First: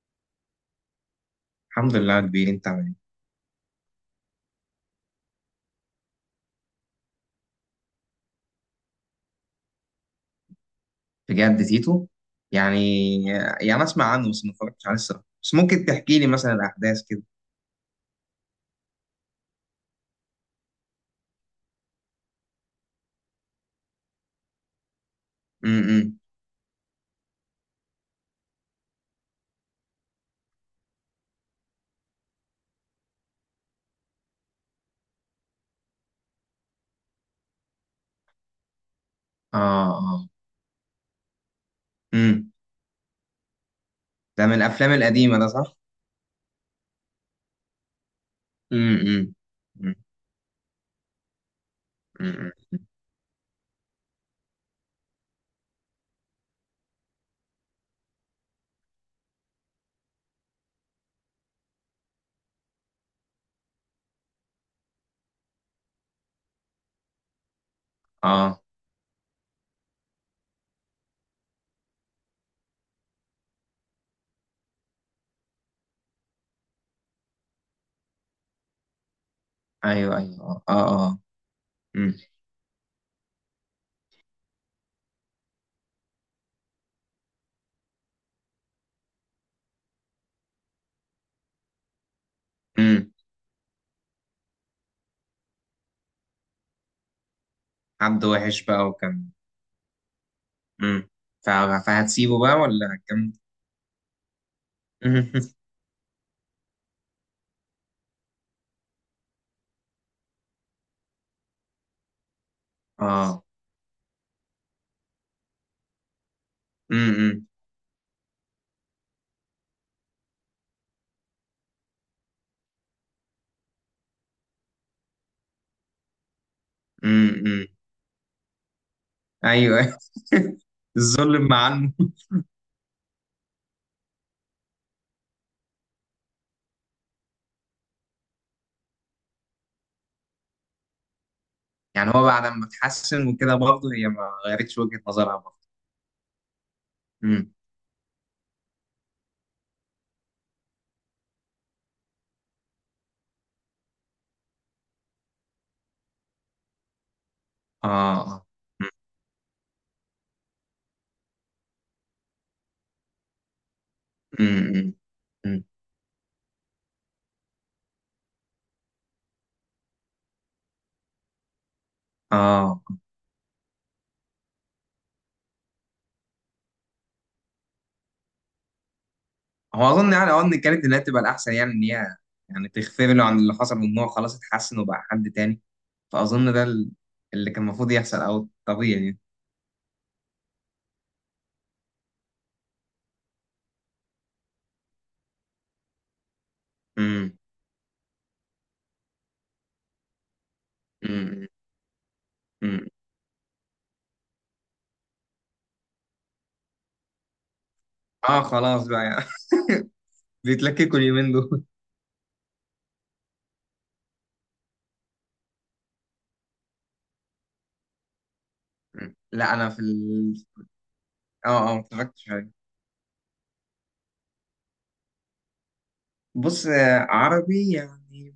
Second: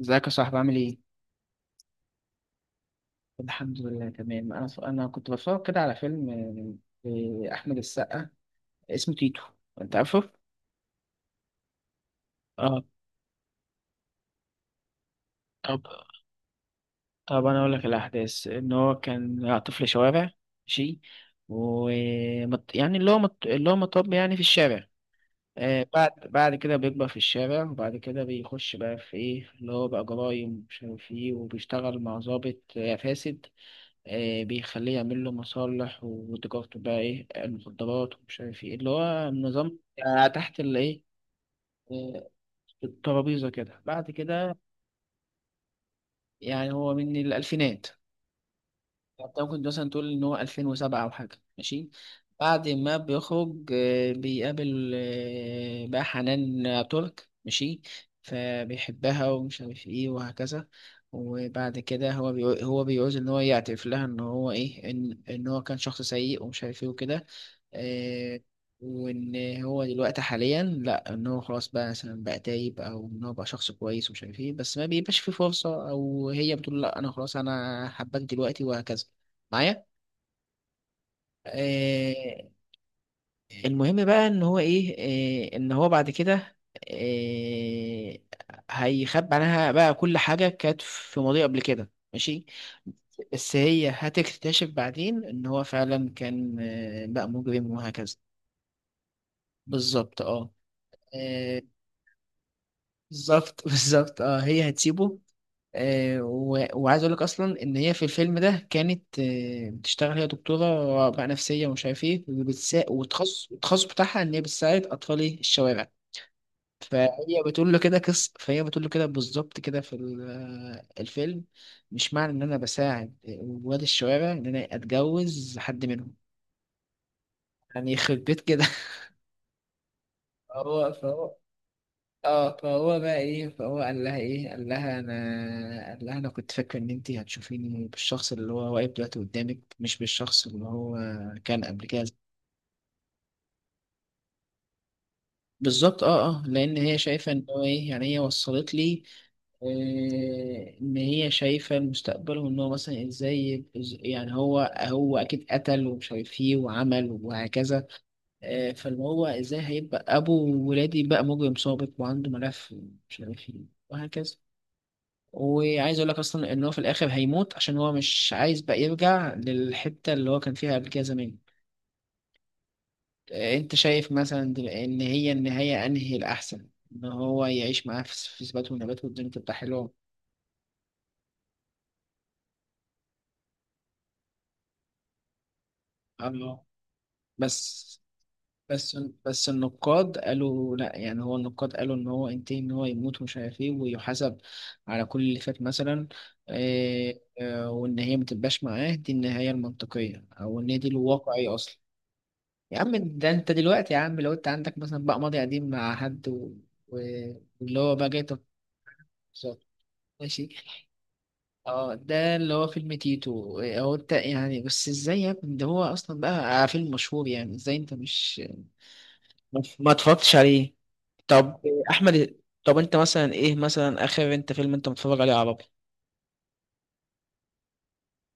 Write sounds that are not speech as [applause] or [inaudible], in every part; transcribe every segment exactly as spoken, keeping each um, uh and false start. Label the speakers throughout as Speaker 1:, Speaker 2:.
Speaker 1: ازيك يا صاحبي عامل ايه؟
Speaker 2: الحمد لله يا كبير، انت عامل ايه؟
Speaker 1: الحمد لله تمام انا انا كنت بتفرج كده على فيلم آه، لاحمد السقا اسمه تيتو، انت عارفه؟
Speaker 2: بجد تيتو؟ يعني
Speaker 1: اه.
Speaker 2: يعني اسمع عنه بس ما اتفرجتش عليه الصراحه، بس
Speaker 1: طب
Speaker 2: ممكن تحكي لي مثلا الاحداث كده؟
Speaker 1: طب انا اقول لك الاحداث ان هو كان طفل شوارع، ماشي، و مت- يعني اللي هو مت... اللي هو مطب يعني في الشارع. آه، بعد
Speaker 2: امم.
Speaker 1: بعد كده بيكبر في الشارع، وبعد كده بيخش بقى في ايه، اللي هو بقى جرايم ومش عارف ايه، وبيشتغل مع ضابط آه، فاسد. آه، بيخليه يعمل له مصالح وتجارته بقى ايه، المخدرات ومش عارف ايه، اللي هو
Speaker 2: اه.
Speaker 1: النظام آه،
Speaker 2: اه.
Speaker 1: تحت الايه آه،
Speaker 2: امم.
Speaker 1: الترابيزة كده بعد
Speaker 2: ده من
Speaker 1: كده.
Speaker 2: الافلام القديمه ده، صح؟
Speaker 1: يعني هو من الألفينات،
Speaker 2: امم.
Speaker 1: انت ممكن مثلا تقول إن هو ألفين وسبعة أو حاجة، ماشي.
Speaker 2: امم.
Speaker 1: بعد ما بيخرج آه، بيقابل آه، بقى حنان ترك، ماشي، فبيحبها ومش عارف ايه وهكذا. وبعد كده هو بيقول هو بيعوز ان هو يعترف لها ان هو ايه، ان ان هو كان شخص سيء ومش عارف ايه وكده. آه،
Speaker 2: اه.
Speaker 1: وان هو دلوقتي حاليا، لا، ان هو خلاص بقى مثلا بقى تايب، او ان هو بقى شخص كويس ومش عارف ايه، بس ما بيبقاش في فرصه، او هي بتقول لا انا خلاص انا حباك دلوقتي وهكذا معايا.
Speaker 2: ايوه ايوه اه اه اه. مم.
Speaker 1: آه، المهم بقى ان هو ايه، آه، ان هو بعد كده آه، هيخبي عنها بقى كل حاجه كانت في ماضيه قبل كده، ماشي.
Speaker 2: مم.
Speaker 1: بس هي هتكتشف بعدين ان هو فعلا كان آه، بقى مجرم وهكذا.
Speaker 2: حد وحش بقى وكان.
Speaker 1: بالظبط، اه.
Speaker 2: امم. ف-
Speaker 1: آه،
Speaker 2: فهتسيبه بقى ولا هتكمل؟
Speaker 1: بالظبط [laughs] بالظبط، اه، هي
Speaker 2: [laughs]
Speaker 1: هتسيبه.
Speaker 2: مم.
Speaker 1: آه، و- وعايز اقول لك اصلا ان هي في الفيلم ده كانت آه، بتشتغل، هي دكتوره بقى نفسيه ومش عارف ايه، وبتسا...
Speaker 2: اه.
Speaker 1: والتخصص التخصص بتاعها ان هي بتساعد اطفال إيه، الشوارع. فهي
Speaker 2: امم.
Speaker 1: بتقول له كده قصه، فهي بتقول له كده بالظبط كده في ال- آه، الفيلم، مش معنى ان انا بساعد ولاد الشوارع ان انا اتجوز حد منهم.
Speaker 2: امم.
Speaker 1: يعني [laughs] يخرب بيت كده [laughs]
Speaker 2: ايوه.
Speaker 1: هو
Speaker 2: [laughs]
Speaker 1: فهو
Speaker 2: الظلم مع المو-
Speaker 1: اه فهو بقى ايه، فهو قال لها ايه، قال لها انا قال لها انا كنت فاكر ان انت هتشوفيني بالشخص اللي هو واقف دلوقتي قدامك، مش بالشخص اللي هو كان قبل كده.
Speaker 2: يعني هو بعد ما اتحسن وكده برضه هي ما غيرتش وجهة نظرها؟
Speaker 1: بالظبط، اه اه، لان هي شايفه ان
Speaker 2: امم.
Speaker 1: هو ايه، يعني هي وصلت لي. آه، ان هي شايفه المستقبل، وان هو مثلا ازاي، إز- يعني هو هو اكيد قتل ومش عارف ايه وعمل وهكذا.
Speaker 2: اه.
Speaker 1: آه، فاللي هو ازاي هيبقى ابو ولادي بقى مجرم سابق وعنده ملف ومش عارف ايه وهكذا.
Speaker 2: امم. امم.
Speaker 1: وعايز اقول لك اصلا ان هو في الاخر هيموت عشان هو مش عايز بقى يرجع للحته اللي هو كان فيها قبل كده زمان.
Speaker 2: اه.
Speaker 1: آه، انت شايف مثلا دل- ان هي النهايه انهي الاحسن؟ ان هو يعيش معاه في في ثبات ونبات والدنيا تبقى
Speaker 2: هو
Speaker 1: حلوه.
Speaker 2: اظن يعني، اه، ان كانت اللي هي بتبقى الاحسن، يعني ان هي يعني تغفر له عن اللي حصل، وان هو خلاص اتحسن وبقى حد تاني. فاظن ده
Speaker 1: الله.
Speaker 2: ال- اللي كان المفروض
Speaker 1: بس
Speaker 2: يحصل، او الطبيعي
Speaker 1: بس
Speaker 2: يعني.
Speaker 1: بس النقاد قالوا لا. يعني هو النقاد قالوا ان هو انتهى ان هو يموت ومش عارف ايه ويحاسب على كل اللي فات مثلا. آه،
Speaker 2: امم.
Speaker 1: آه، وان هي ما تبقاش معاه، دي النهايه المنطقيه، او ان هي دي
Speaker 2: امم.
Speaker 1: الواقعيه اصلا. يا
Speaker 2: امم.
Speaker 1: عم، ده انت دلوقتي يا عم لو انت عندك مثلا بقى ماضي قديم مع حد و... و... واللي هو بقى جاي،
Speaker 2: اه خلاص بقى يعني.
Speaker 1: تنصات،
Speaker 2: [laughs]
Speaker 1: ماشي.
Speaker 2: بيتلككوا اليومين دول.
Speaker 1: اه، ده اللي هو فيلم تيتو. اه، هو انت يعني بس ازاي يا ابني؟ ده هو اصلا بقى فيلم مشهور، يعني ازاي انت مش
Speaker 2: لا
Speaker 1: ما
Speaker 2: انا في
Speaker 1: ما اتفرجتش
Speaker 2: ال...
Speaker 1: عليه؟
Speaker 2: اه
Speaker 1: طب
Speaker 2: اه، ما اتفرجتش
Speaker 1: احمد،
Speaker 2: عليه.
Speaker 1: طب انت مثلا ايه مثلا اخر انت فيلم انت متفرج عليه عربي؟
Speaker 2: بص، آه، عربي يعني.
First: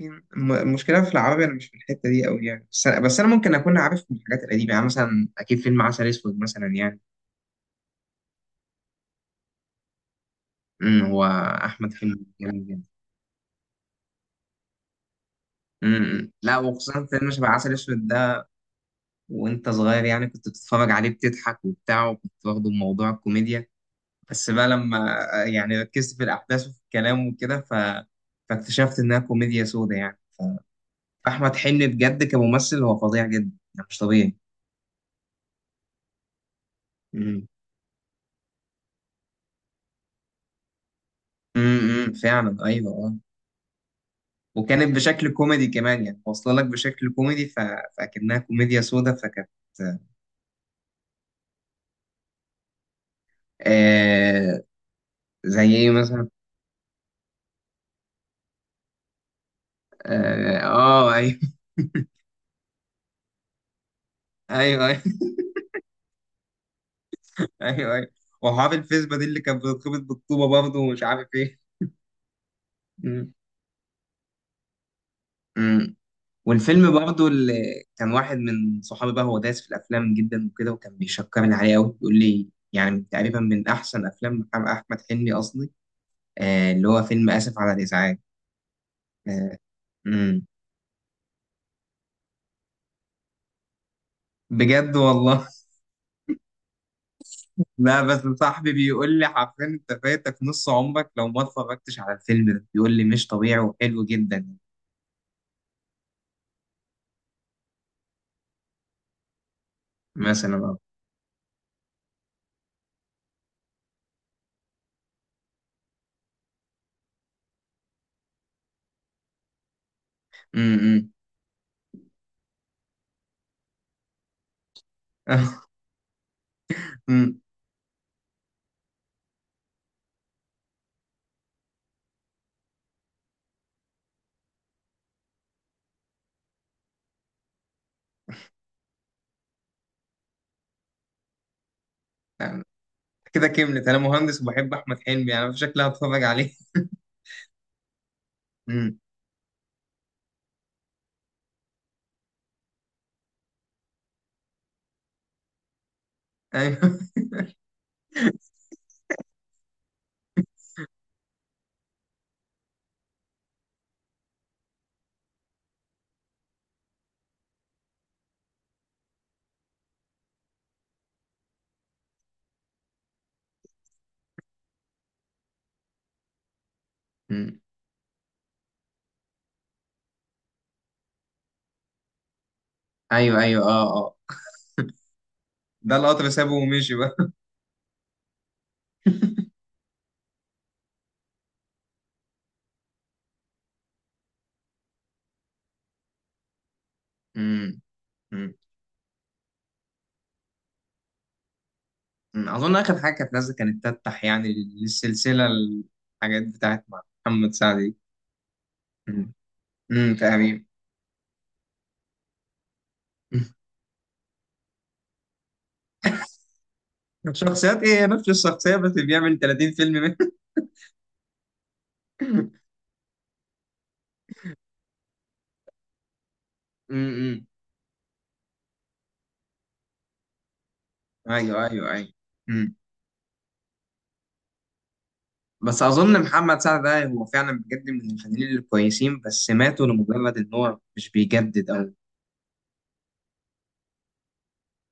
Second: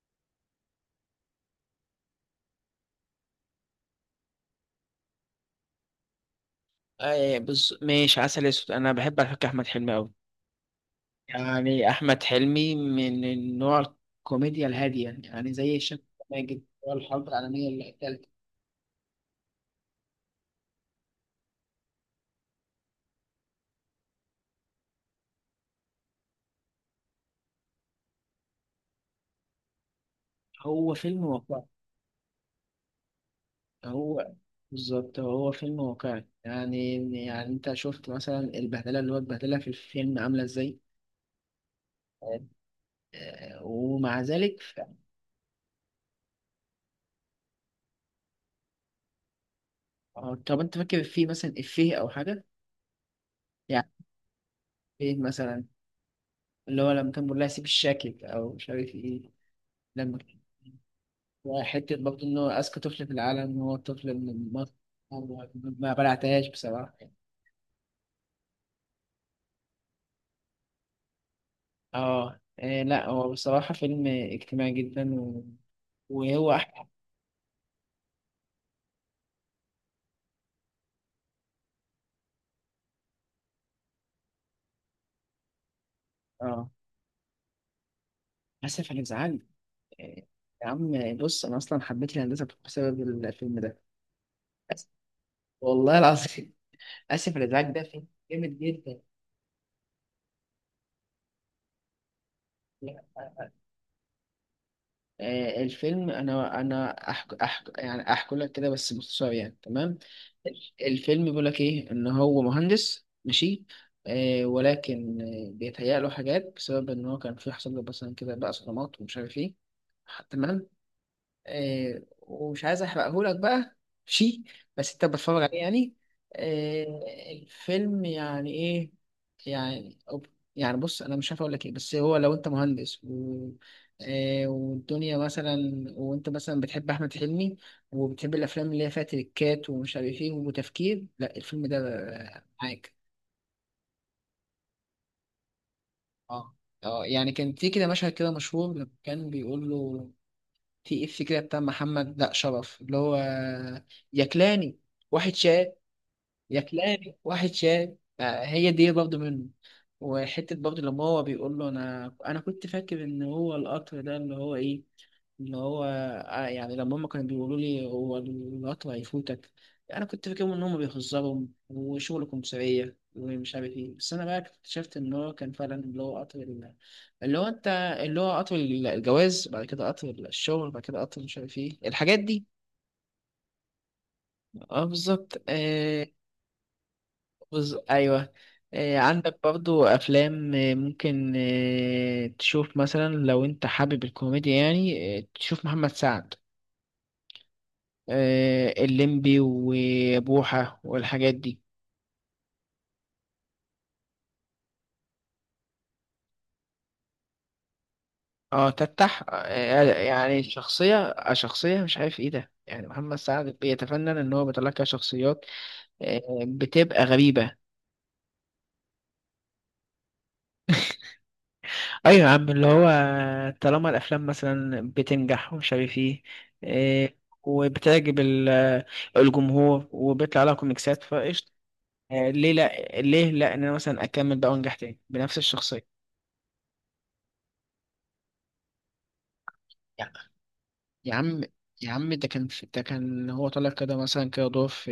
Speaker 2: ممكن الم- المشكلة في العربي، أنا مش في الحتة دي أوي يعني، بس أنا, بس أنا ممكن أكون عارف من الحاجات القديمة، يعني مثلا أكيد فيلم عسل أسود مثلا يعني.
Speaker 1: آه بز... ماشي، عسل اسود، انا بحب على فكره احمد حلمي قوي.
Speaker 2: أمم، هو.
Speaker 1: يعني
Speaker 2: أحمد
Speaker 1: أحمد
Speaker 2: حلمي جامد
Speaker 1: حلمي
Speaker 2: جدا.
Speaker 1: من النوع الكوميديا الهادية، يعني يعني زي
Speaker 2: أمم،
Speaker 1: الشيخ
Speaker 2: إمم. لا،
Speaker 1: ماجد، هو
Speaker 2: وخصوصا
Speaker 1: الحرب
Speaker 2: فيلم شبه عسل
Speaker 1: العالمية
Speaker 2: أسود
Speaker 1: الثالثة.
Speaker 2: ده، وأنت صغير يعني كنت بتتفرج عليه بتضحك وبتاع، وكنت واخده بموضوع الكوميديا. بس بقى لما آه، يعني ركزت في الأحداث وفي الكلام وكده، ف... فاكتشفت إنها كوميديا سودا يعني.
Speaker 1: هو فيلم
Speaker 2: فأحمد
Speaker 1: واقعي.
Speaker 2: حلمي بجد كممثل هو فظيع جدا يعني، مش
Speaker 1: هو
Speaker 2: طبيعي.
Speaker 1: بالظبط هو فيلم واقعي يعني.
Speaker 2: أمم.
Speaker 1: يعني أنت شفت مثلا البهدلة اللي هو اتبهدلها في الفيلم عاملة إزاي.
Speaker 2: امم، إمم، فعلا ايوه آه.
Speaker 1: آه، ومع ذلك ف...
Speaker 2: وكانت بشكل كوميدي كمان، يعني واصله لك بشكل كوميدي، ف... فاكنها كوميديا سودا، فكانت
Speaker 1: آه، طب أنت فاكر فيه مثلا إفيه أو حاجة يعني؟
Speaker 2: آه.
Speaker 1: إيه مثلا؟
Speaker 2: زي ايه مثلا؟
Speaker 1: اللي هو لما كان بيقول لها سيب الشاكك أو مش عارف إيه لما.
Speaker 2: اه، آه ايوه.
Speaker 1: وحتة برضه إنه أذكى طفل في العالم هو الطفل اللي
Speaker 2: [laughs]
Speaker 1: ما
Speaker 2: ايوه ايوه
Speaker 1: ما بلعتهاش بصراحة.
Speaker 2: ايوه ايوه. وحافظ الفيسبا دي اللي كانت بترتبط بالطوبه برضه ومش عارف ايه.
Speaker 1: اه إيه، لا هو
Speaker 2: مم.
Speaker 1: بصراحة فيلم اجتماعي جدا و...
Speaker 2: مم.
Speaker 1: وهو أحلى.
Speaker 2: والفيلم برضه اللي كان واحد من صحابي بقى، هو دايس في الافلام جدا وكده، وكان بيشكرني عليه قوي، بيقول لي يعني تقريبا من احسن افلام محمد- احمد حلمي قصدي،
Speaker 1: اه،
Speaker 2: آه اللي هو فيلم اسف على الازعاج.
Speaker 1: آسف على الإزعاج.
Speaker 2: آه.
Speaker 1: إيه،
Speaker 2: مم.
Speaker 1: يا عم بص، أنا أصلا حبيت الهندسة بسبب الفيلم ده. آسف.
Speaker 2: بجد والله.
Speaker 1: والله العظيم [laughs] آسف على الإزعاج ده
Speaker 2: لا
Speaker 1: فيلم
Speaker 2: بس
Speaker 1: جامد
Speaker 2: صاحبي بيقول لي حرفيا انت فاتك نص عمرك لو ما اتفرجتش على الفيلم ده، بيقول لي مش
Speaker 1: جدا.
Speaker 2: طبيعي وحلو جدا.
Speaker 1: آه، الفيلم، انا انا أحك... أحك... يعني احكي لك كده بس باختصار يعني، تمام.
Speaker 2: مثلا اه.
Speaker 1: الفيلم بيقول لك ايه، ان هو مهندس، ماشي. آه، ولكن آه، بيتهيأ له حاجات بسبب ان هو كان في، حصل له مثلا كده بقى صدمات ومش عارف ايه، تمام.
Speaker 2: امم.
Speaker 1: آه، ومش عايز احرقهولك بقى شي، بس انت بتتفرج عليه
Speaker 2: [laughs]
Speaker 1: يعني. آه،
Speaker 2: امم.
Speaker 1: الفيلم يعني ايه، يعني أب- يعني بص انا مش عارف اقول لك ايه، بس هو لو انت مهندس و... آه، والدنيا مثلا، وانت مثلا بتحب احمد حلمي، وبتحب الافلام اللي هي فيها تريكات ومش عارف ايه وتفكير، لا الفيلم ده آه، معاك.
Speaker 2: كده كملت، انا مهندس وبحب احمد حلمي، يعني انا في شكلي هتفرج عليه.
Speaker 1: اه اه، يعني كان في كده مشهد كده مشهور لما
Speaker 2: امم.
Speaker 1: كان بيقول له في إف كده بتاع محمد لا شرف اللي هو يا كلاني واحد شاي.
Speaker 2: [laughs]
Speaker 1: يا
Speaker 2: ايوه.
Speaker 1: كلاري واحد شاي، آه، هي دي برضه منه. وحتة برضه لما هو بيقول له أنا أنا كنت فاكر إن هو القطر ده اللي هو إيه، اللي هو آه، يعني لما هما كانوا بيقولوا لي هو القطر هيفوتك، أنا كنت فاكرهم إن هما بيهزروا وشغل كمثرية ومش عارف إيه، بس أنا بقى اكتشفت إن هو كان فعلا اللي هو قطر ال- اللي هو
Speaker 2: امم.
Speaker 1: أنت اللي هو قطر الجواز، بعد كده قطر الشغل، بعد كده قطر مش عارف إيه الحاجات دي.
Speaker 2: ايوه ايوه اه اه.
Speaker 1: أه بالظبط.
Speaker 2: ده
Speaker 1: آه،
Speaker 2: القطر سابه ومشي بقى.
Speaker 1: بص ايوه. آه، عندك برضو افلام آه، ممكن آه، تشوف مثلا لو انت حابب الكوميديا، يعني آه، تشوف محمد سعد،
Speaker 2: امم. امم.
Speaker 1: آه، الليمبي وبوحة والحاجات دي.
Speaker 2: أمم. اظن اخر حاجه كانت نازله كانت تفتح يعني للسلسله، الحاجات بتاعت محمد سعد دي.
Speaker 1: اه
Speaker 2: امم.
Speaker 1: تفتح، آه،
Speaker 2: امم
Speaker 1: يعني
Speaker 2: تقريبا.
Speaker 1: شخصية، آه، شخصية مش عارف ايه ده، يعني محمد سعد بيتفنن ان هو بيطلع لك شخصيات
Speaker 2: [laughs]
Speaker 1: آه، بتبقى غريبة.
Speaker 2: الشخصيات ايه، هي نفس الشخصية بس بيعمل ثلاثين فيلم منه.
Speaker 1: ايوه يا عم، اللي
Speaker 2: [laughs]
Speaker 1: هو طالما الافلام مثلا بتنجح ومش عارف ايه. إيه،
Speaker 2: امم.
Speaker 1: وبتعجب ال- الجمهور، وبيطلع لها كوميكسات فقشطه،
Speaker 2: ايوه ايوه ايوه.
Speaker 1: آه، ليه
Speaker 2: مم.
Speaker 1: لا؟ ليه لا ان انا مثلا اكمل بقى وانجح تاني بنفس
Speaker 2: بس
Speaker 1: الشخصيه.
Speaker 2: اظن محمد سعد ده هو فعلا بجد من الفنانين الكويسين، بس ماتوا
Speaker 1: يا
Speaker 2: لمجرد ان هو مش
Speaker 1: يا عم
Speaker 2: بيجدد
Speaker 1: يا
Speaker 2: او.
Speaker 1: عم ده كان في، ده كان هو طالع كده مثلا كده دور في،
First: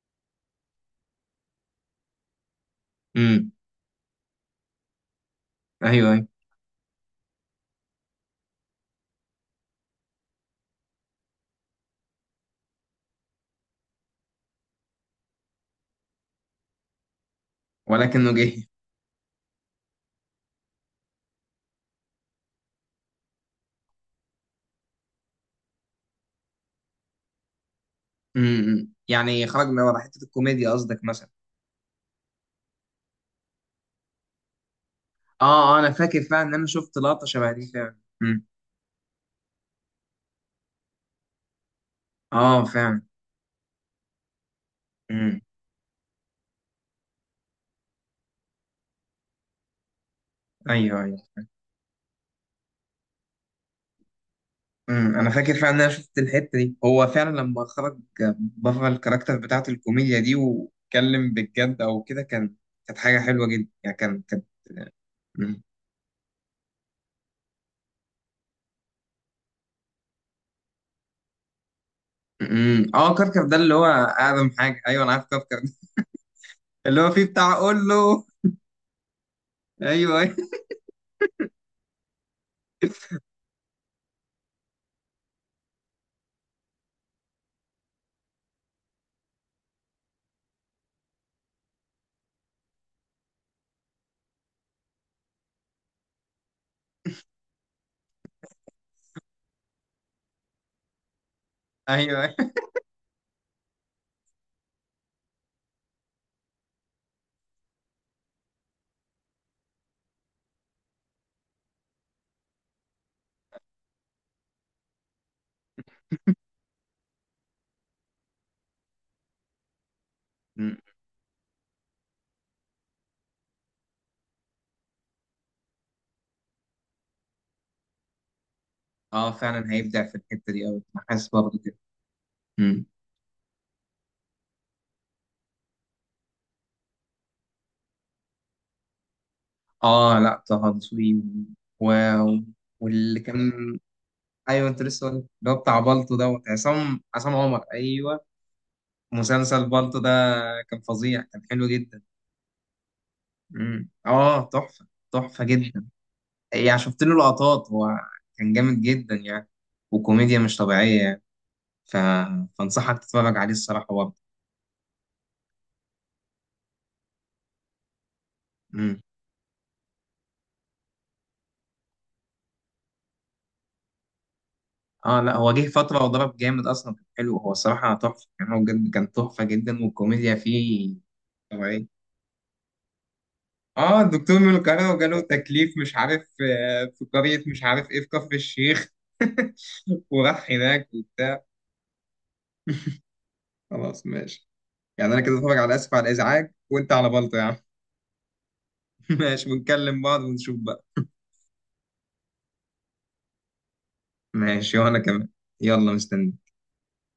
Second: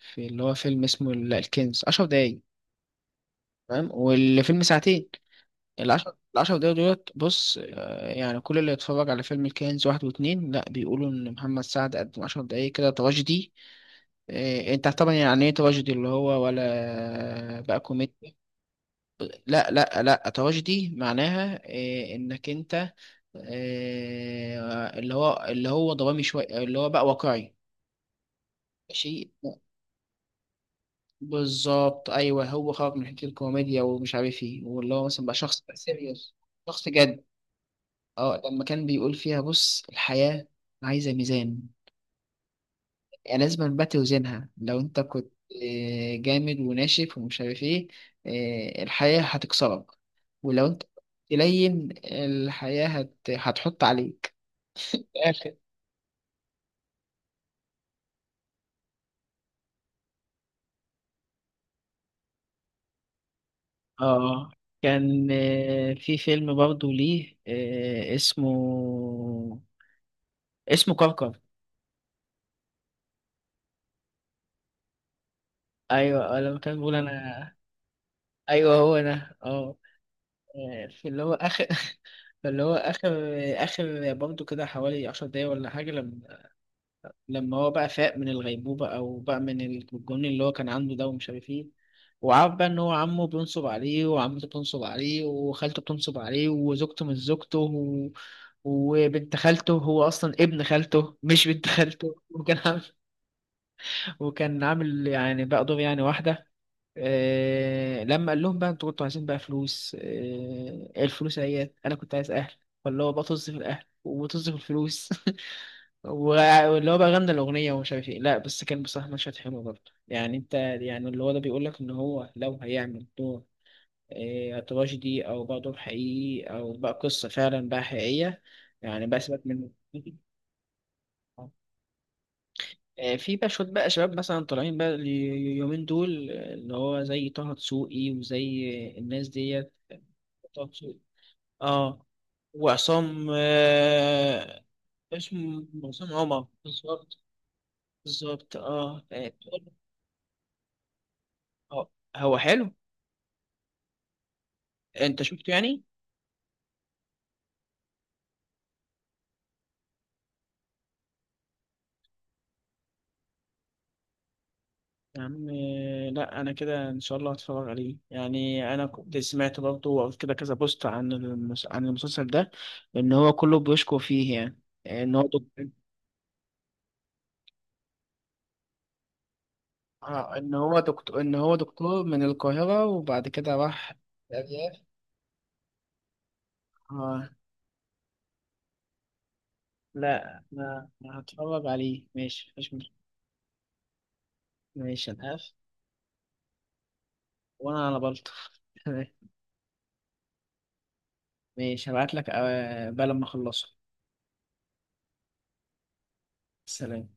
Speaker 1: في اللي هو فيلم اسمه ال- الكنز، 10 دقايق
Speaker 2: امم.
Speaker 1: فاهم والفيلم ساعتين.
Speaker 2: ايوه
Speaker 1: العشر
Speaker 2: ايوه.
Speaker 1: العشر دقايق دولت، بص آه، يعني كل اللي يتفرج على فيلم الكنز واحد واتنين لا بيقولوا ان محمد سعد قدم عشر دقايق كده تراجيدي. آه، انت طبعا يعني ايه تراجيدي؟ اللي هو ولا بقى
Speaker 2: ولكنه
Speaker 1: كوميدي؟
Speaker 2: جه.
Speaker 1: لا لا لا تراجيدي معناها آه، انك انت آه، اللي هو اللي هو درامي شويه، اللي هو بقى واقعي.
Speaker 2: امم.
Speaker 1: شيء
Speaker 2: يعني خرج من ورا حتة الكوميديا قصدك مثلا؟
Speaker 1: بالظبط، ايوه، هو خرج من حته الكوميديا ومش عارف ايه، واللي هو مثلا بقى شخص
Speaker 2: اه
Speaker 1: بقى
Speaker 2: اه، انا فاكر
Speaker 1: سيريوس،
Speaker 2: فعلا ان انا
Speaker 1: شخص
Speaker 2: شفت
Speaker 1: جد.
Speaker 2: لقطة شبه دي فعلا.
Speaker 1: اه
Speaker 2: امم.
Speaker 1: لما كان بيقول فيها بص الحياة عايزة ميزان،
Speaker 2: اه فعلا.
Speaker 1: يعني لازم بقى توزنها، لو انت كنت
Speaker 2: امم.
Speaker 1: آه، جامد وناشف ومش عارف ايه آه، الحياة هتكسرك، ولو انت
Speaker 2: ايوه ايوه.
Speaker 1: تلين الحياة هت... هتحط عليك.
Speaker 2: امم، انا فاكر
Speaker 1: آخر،
Speaker 2: فعلا ان انا شفت الحته دي هو فعلا لما خرج بره الكاركتر بتاعت الكوميديا دي واتكلم بالجد او كده، كان كانت حاجه حلوه جدا يعني، كان كانت.
Speaker 1: اه، كان
Speaker 2: مم.
Speaker 1: آه، في فيلم برضه ليه آه، اسمه، اسمه كركر.
Speaker 2: مم. اه كركر ده اللي هو اقدم حاجه، ايوه انا عارف كركر ده.
Speaker 1: ايوه، آه، لما كان
Speaker 2: [laughs]
Speaker 1: بيقول
Speaker 2: اللي هو فيه بتاع
Speaker 1: انا،
Speaker 2: اقول له.
Speaker 1: ايوه هو انا اه،
Speaker 2: ايوه ايوه. [laughs]
Speaker 1: في اللي هو اخر [laughs] في اللي هو اخر اخر برضه كده حوالي عشر دقايق ولا حاجه، لما لما هو بقى فاق من الغيبوبه او بقى من الجنون اللي هو كان عنده ده ومش عارف ايه، وعارف بقى ان هو عمه بينصب عليه، وعمته بتنصب عليه، وخالته بتنصب عليه، وزوجته مش زوجته و... وبنت خالته، هو اصلا ابن خالته مش بنت خالته
Speaker 2: ايوه
Speaker 1: [laughs]
Speaker 2: أيوة.
Speaker 1: وكان عامل، وكان عامل يعني بقى دور يعني واحدة. آه، لما قال لهم بقى انتوا كنتوا عايزين بقى فلوس، آه، إيه الفلوس اهيت، انا كنت عايز اهل، فاللي هو بقى طز في الاهل وطز في الفلوس [laughs] و- واللي هو بقى غنى الاغنيه ومش عارف ايه. لا بس كان بصراحه مشهد حلو برضه يعني انت،
Speaker 2: مم.
Speaker 1: يعني اللي هو ده بيقول لك ان هو لو هيعمل دور آه تراجيدي او بقى دور حقيقي او بقى قصه فعلا بقى حقيقيه، يعني بقى
Speaker 2: اه
Speaker 1: سيبك من.
Speaker 2: فعلا هيبدع في الحته دي قوي، انا حاسس برضه كده. مم.
Speaker 1: آه، في بقى شوية بقى شباب مثلا طالعين بقى اليومين دول آه، اللي هو زي طه دسوقي وزي الناس ديت.
Speaker 2: اه لا،
Speaker 1: طه
Speaker 2: طه
Speaker 1: دسوقي،
Speaker 2: دسوقي. و.
Speaker 1: اه،
Speaker 2: و- واللي
Speaker 1: وعصام،
Speaker 2: كان.
Speaker 1: آه
Speaker 2: ايوه، انت لسه قلت اللي هو
Speaker 1: اسمه
Speaker 2: بتاع
Speaker 1: عصام
Speaker 2: بالطو دوت
Speaker 1: عمر،
Speaker 2: عصام،
Speaker 1: بالظبط،
Speaker 2: عصام عمر، ايوه.
Speaker 1: بالظبط اه. آه،
Speaker 2: مسلسل بالطو ده كان فظيع، كان حلو
Speaker 1: هو
Speaker 2: جدا.
Speaker 1: هو حلو.
Speaker 2: امم. اه تحفة.
Speaker 1: انت
Speaker 2: تحفة
Speaker 1: شفته يعني؟
Speaker 2: جدا. يعني شفت له لقطات، هو كان جامد جدا يعني، وكوميديا مش طبيعية يعني، ف... فانصحك تتفرج عليه الصراحة برضه.
Speaker 1: يا عم، آه، لا انا كده ان شاء الله هتفرج عليه. يعني انا
Speaker 2: امم.
Speaker 1: كنت سمعت برضه وقريت كده كذا بوست عن المس... عن المسلسل ده ان هو كله بيشكو فيه، يعني ان
Speaker 2: اه
Speaker 1: هو
Speaker 2: لا هو جه فترة وضرب جامد اصلا، كان حلو، هو الصراحة تحفة يعني، هو بجد كان تحفة جدا والكوميديا
Speaker 1: اه، ان هو
Speaker 2: فيه
Speaker 1: دكتور، ان هو
Speaker 2: طبيعية.
Speaker 1: دكتور من القاهرة وبعد كده راح
Speaker 2: اه الدكتور من
Speaker 1: الأرياف.
Speaker 2: القاهرة وجاله تكليف، مش عارف آه، في
Speaker 1: اه
Speaker 2: قرية، مش عارف ايه، في كفر الشيخ. [laughs]
Speaker 1: لا
Speaker 2: وراح
Speaker 1: انا،
Speaker 2: هناك
Speaker 1: أنا
Speaker 2: وبتاع.
Speaker 1: هتفرج عليه ماشي، مفيش مشكلة.
Speaker 2: خلاص ماشي.
Speaker 1: ماشي
Speaker 2: يعني
Speaker 1: انا
Speaker 2: انا كده
Speaker 1: قاف،
Speaker 2: اتفرج على اسف على الازعاج وانت على بلطة يا عم.
Speaker 1: وانا على بلطف [laughs]
Speaker 2: [laughs]
Speaker 1: تمام.
Speaker 2: ماشي، بنكلم بعض ونشوف بقى.
Speaker 1: ماشي هبعت لك آه، بقى لما اخلصه.
Speaker 2: ماشي وانا كمان. يلا مستني.
Speaker 1: سلام.